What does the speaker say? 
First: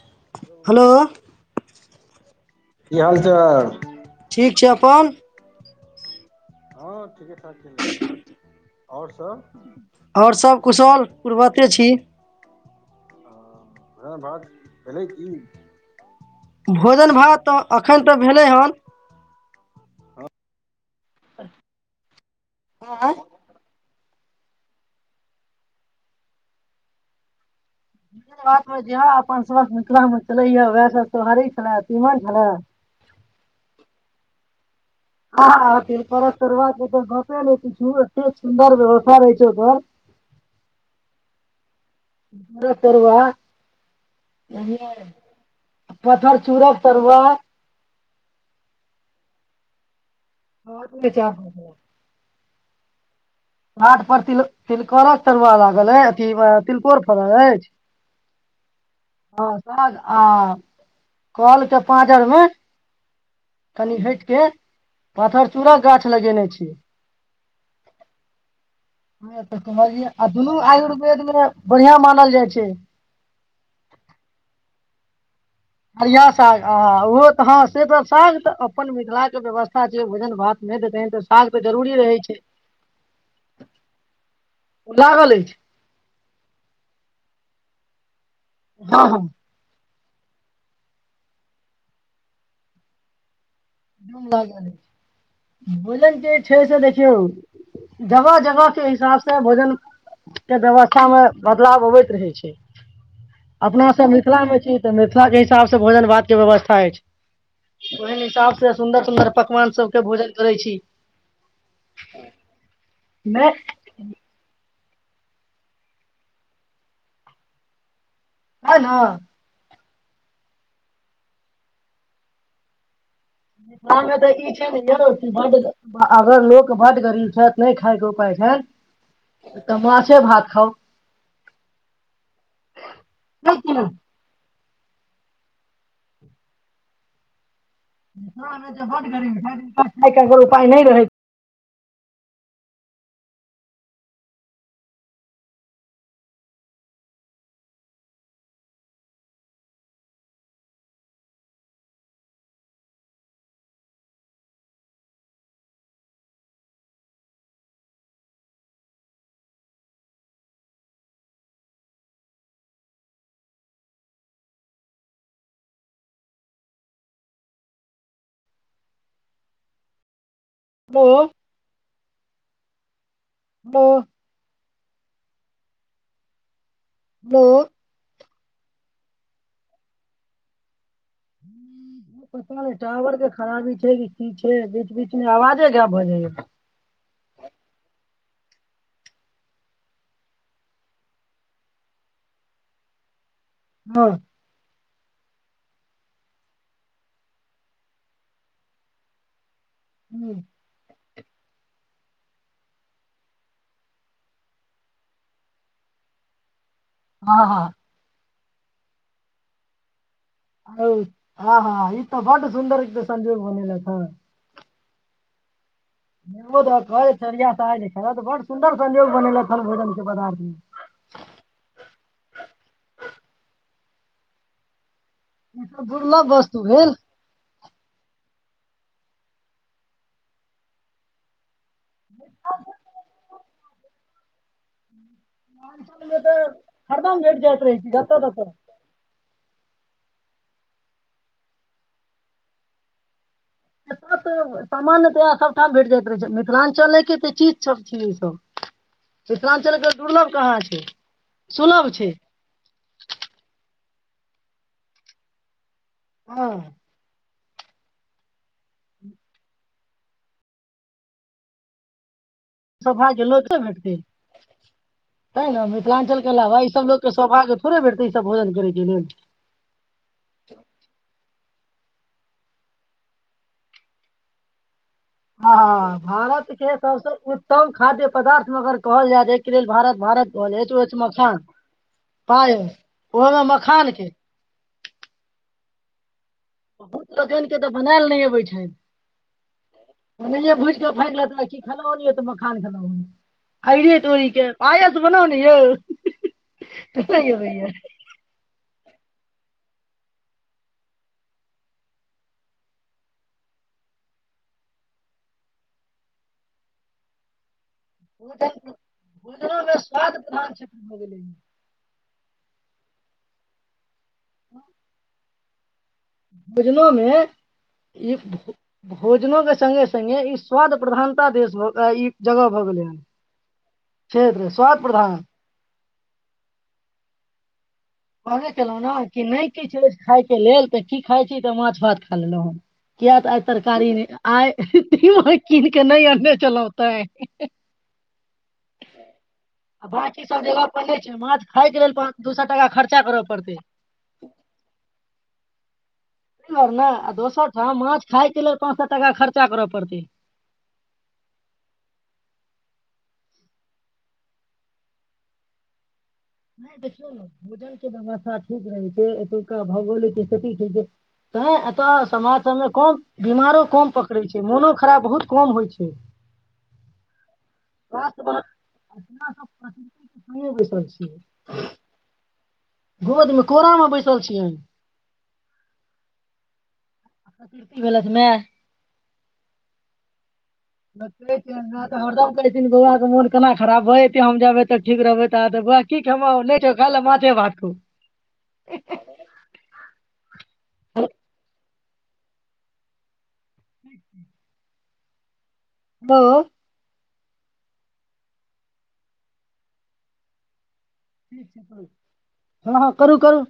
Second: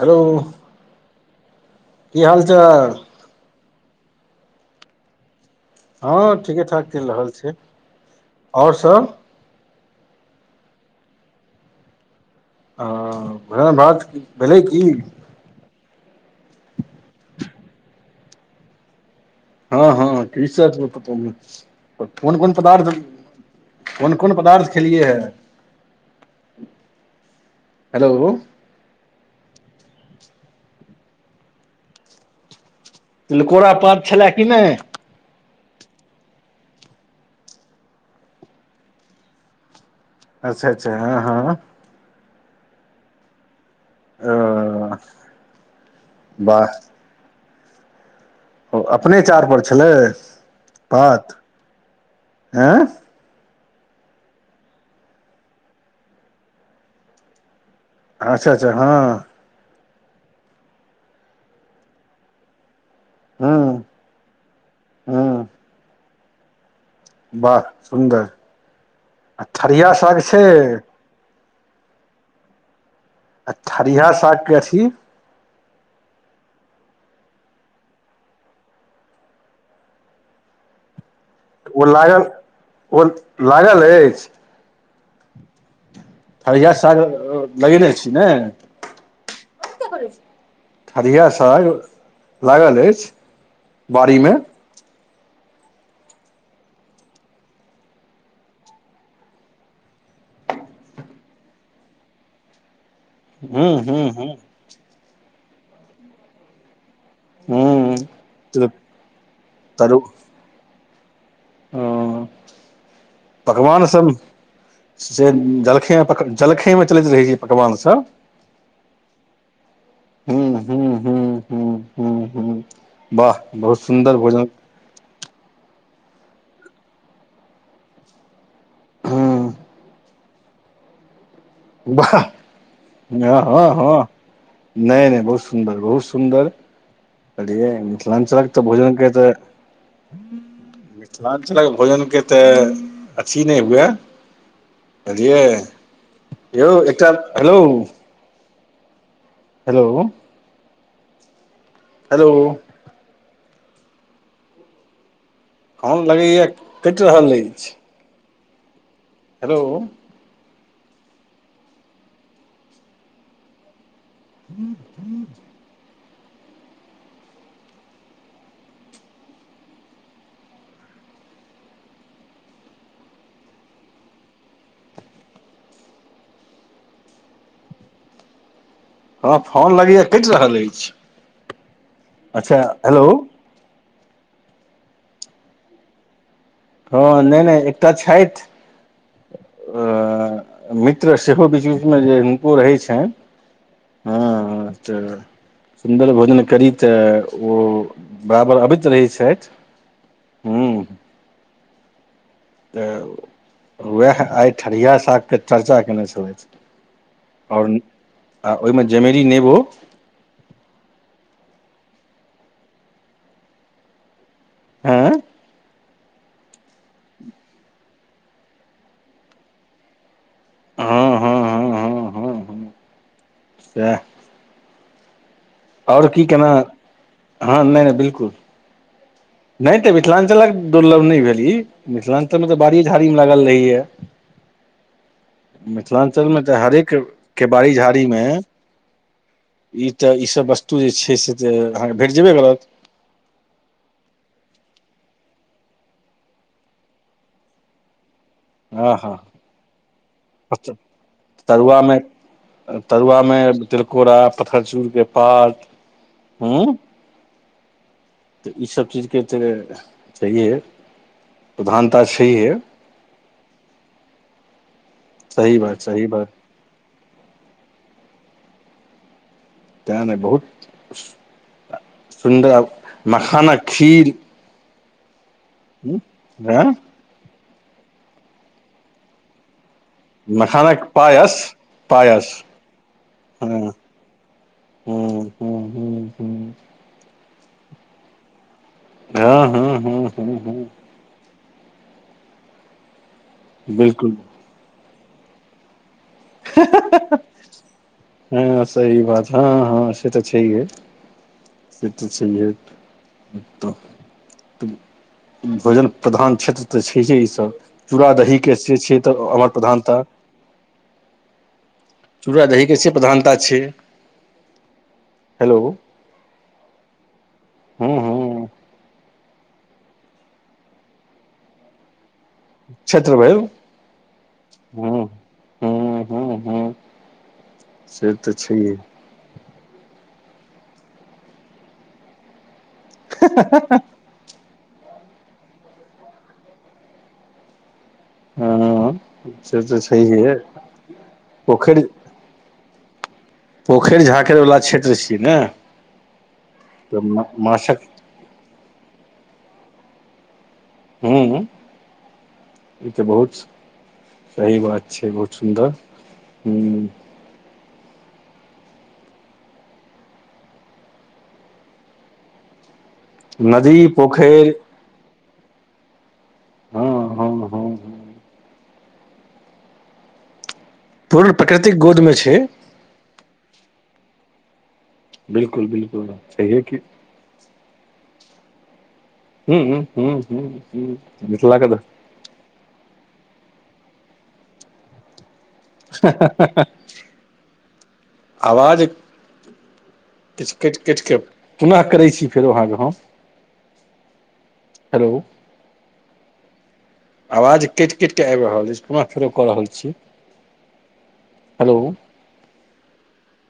hello hello की हाल चाल ठीक छै अपन हँ ठी हँ ठीके ठाक छै आओर सब आओर सभ कुशल पूर्वक छी ह भ बात भेलै की भोजन भात तऽ एखन तऽ भेलै हन हँ हँ कि सब पैकेलियी कोन कोन पदार्थ आँय कोन कोन पदार्थ खेलियै हे हेलो आात जे हा आपन स्वार्थ में क्या में छलै हं वएह सब सोहारी छलय तीमन छलय तिलकोड़ा पात छले कि नै खा हथिन परस तरुआ के त गपे नै पुछु एतेक सुन्दर व्यवस्था रहै छ ओत अच्छा अच्छा हँ हँ र तरुआ अ पथरचूड़क तरुआ ओ अपने चाड़ पर छलै [unintelligible] एं घाट पर तिल तिलकोरक तरुआ लागल अ अथी तिलकोर फड़ल अछि अच्छा अच्छा हँ कह आ कल के पाँजर में हँ कनि हैट केऽ पाथरचूड़ा गाछ लगेने छियै बाह सुन्दर आ ह तऽ ठरिया कहलियै साग आ छै दुनू आयुर्वेद में बढ़िआँ मानल जाइ छै आ ठरिहा साग के अथी ठरिया साग आ ओहो तऽ हँ से सभ साग तऽ अपन मिथिला के व्यवस्था छै भोजन भात नहि त तेहैन तऽ साग तऽ ओ जरूरी रहै लागल छै ओ लागल एछि लागल अछि ठरिया साग लगेने छी ने हँ हँ ठढ़िया साग लागल अछि बाड़ीमे ल बोलै जे छै से देखियौ जगह जगह के हिसाब से भोजन के व्यवस्था मे बदलाव अबैत रहै छै हूँ अपना हूँ सभ हूँ मिथिला में छी तऽ मि मिथिला के हिसाब स भोजन भात के व्यवस्था अछि हूँ ओहन हिसाब से सुंन्दर सुन्दर पकवान सबके भोजन करै छी हं नहि पकवान सब से जलखै पक जलखै में चलैत रहै छै पकवान सभ हंय ने हूं हूं हूं हूं हूं हूं वाह बहुत मिथिला मे सुन्दर तऽ भोजन ई छै ने यौ बड अगर लोक बड गरीब छैथ नहि खायके उपाय छैथ हूँ त माछे भात खाउ बाह हँ है हँ कि नहि हँ नैय नैय बहुत सुन्दर बहुत सुन्दर यै मिथिलांचलक मिथिला तऽ मे जे भोजन बड के तऽ गरीब छथि हिनका खायके अगर उपाय नहि रहै मिथिलांचलक भोजन के तऽ अथी नैय हुए भलियै यौ एकटा हेलौ हेलौ हेलौ फोन लगैए कटि रहल अछि हेलौ [inaudible] पो पो पो हां फोन लगै य कैट रहल अछि अच्छा पता नैय हेलो टावर के खराबी छैेय इनछै बीच बीचमे आवाजे गैंब भऽ जाय ये हँ नैय नैय एकटा छैथ अऽ मित्र सेहो बीच बीचमे जे हिुनको रहै छैन हँ तऽ सुन्दर भोजन करी तऽ ओ बराबर अबैत रहै छैथ [inaudible] तऽ उएह आइ ठरिया सागके चर्चा कैनै छलैथ हँ हँ आ ओइमे जमेरी नेबो हौव हं हं इ तऽ बड सुन्दर इ तऽ संजोग बनैलैथ हँ हँ नेमो द कऽ ढरिया साग कऽ त बड़ सुन्दर संजोग बनेलक हन भोजन क पदार्थ म हँ हँ हं हं हँ ह ह सेह ई त दुर्लभ वस्तु भेल हँ नैय नैय बिल्कुल नैय तऽ मिथिलांचलक दुर्लभ नैय भेल ई मिथिलांचल मे तऽ बाड़िए झाड़ी मे लागल रहैया मिथिलांचल मे तऽ हरेक हरदम भेट के जाइत बाड़ी रहै छै जतऽ झाड़ीमे ततऽ ई तऽ इसभ वस्तु जे छै से जे अहाँकेँ भेट जेबे करत एय तऽ सामान्य तऽ सभठाम भेट जाइत रहै छै मिथिलांचले के तऽ चीज सब छिय इ सब हँ मिथिलांचल के दुर्लभ कहाँ छैय तरुआ मे तरुआ मे तिलकोरा पथरचूर के पात हँ तऽ ईसभ चीजके तऽ छैहे प्रधानता छै सब भाय के लोके भेटतै सही तैयो बात सही मिथिलांचल के बात अलावा ईसभ लोक सौभाग्य थोड़े भेटतै ई सब भोजन करै के लेल तैं नैय बहुत सुन्दर मखानक खीर हं हं भारत के हँ सबसे उत्तम खाद्य पदार्थ म अगर कहल जाय जा एहिके लेल भारत भारत ओल एच ओ मखानक एच पायस मखान पायस पाय ओहोमे मखानके हू हू बुचोदेन के तऽ बनैल नहि अबै छैय हँ हँ हँ ओनाहिये हँ भूज कऽ फाइकलतै की खेलौ हन तऽ मखान खेलो बिलकुल हायरेतोरी के पायस बनाउ न यौ हे हे नहि अबैये हेे हे हाँ सही बात हँ हँ से त छहिये से तऽ छै तऽ त भोजन प्रधान क्षेत्र तऽ छइहे ईसभ चूड़ा दहीके भोजन से छै त औभर भोजनोमे प्रधानता स्वाद प्रधान क्षेत्र भऽ गेलै चूड़ा दही के से प्रधानता छै [inaudible] हेलो भोजनो मे हँ ई हँ भोजनो के संगे सगे ई स्वाद प्रधानता देश भ ई छेत्र भैल छेत्र स्वाद प्रधान हँ हँ से तऽ कहे छैहे केलहुँ ने कि नहि किछु अछि खायके लेल तऽ की खाइ छी तऽ माछ भात खा लेलहुँ किया त आइ तरकारी नहि आइ आहाँ कीन के नहि आनने छलहू तै हँ से तऽ आ बाकी छैहे सब जगह पर नइ छै माछ खााय पोखरि के लेल त दू सै टाका खर्चा करब पोखरि झाँखरिवला क्षेत्र छियै न र ने दोसर ठाम माछ खाायके लेल पाँच सए टाका खर्चा कर पड़तै हूँ ई त बहुत सही बात छै बहुत सुन्दर नहि हूँ देखियौ ने भोजन व्यवस्था ठीक रहै छै एतुका भौगोलिक स्थिति ठीक छै ते एतय समाज सबमे कम बिमारो नदी कम पकड़ै पोखरि छै मोनो खराब बहुत कम होइ छै हँ हँ हँ [unintelligible] पूर्ण प्राकृतिक गोदमे छै भोजमे कोरामे बैसल छियै बिलकुल बिलकुल छहिये की इ भेलैत माँ हू हू हू हू सकल केहन भेय जेतय हरदम कहथि बौआ के मोन केना खराब भए जेतै हम जेबै तऽ ठीक रहबै त तऽ बुआ की खेम नहि खाइल माछे भात आवाज खै किछु काटि काटि क पुनः करै छी फेरो अहाँ के हम [inaudible] हेलो हेलौ आवाज कटि कटि कऽ आबि रहल अछि पुनः फेरो क रहल छी हेलो हँ हँ करू करू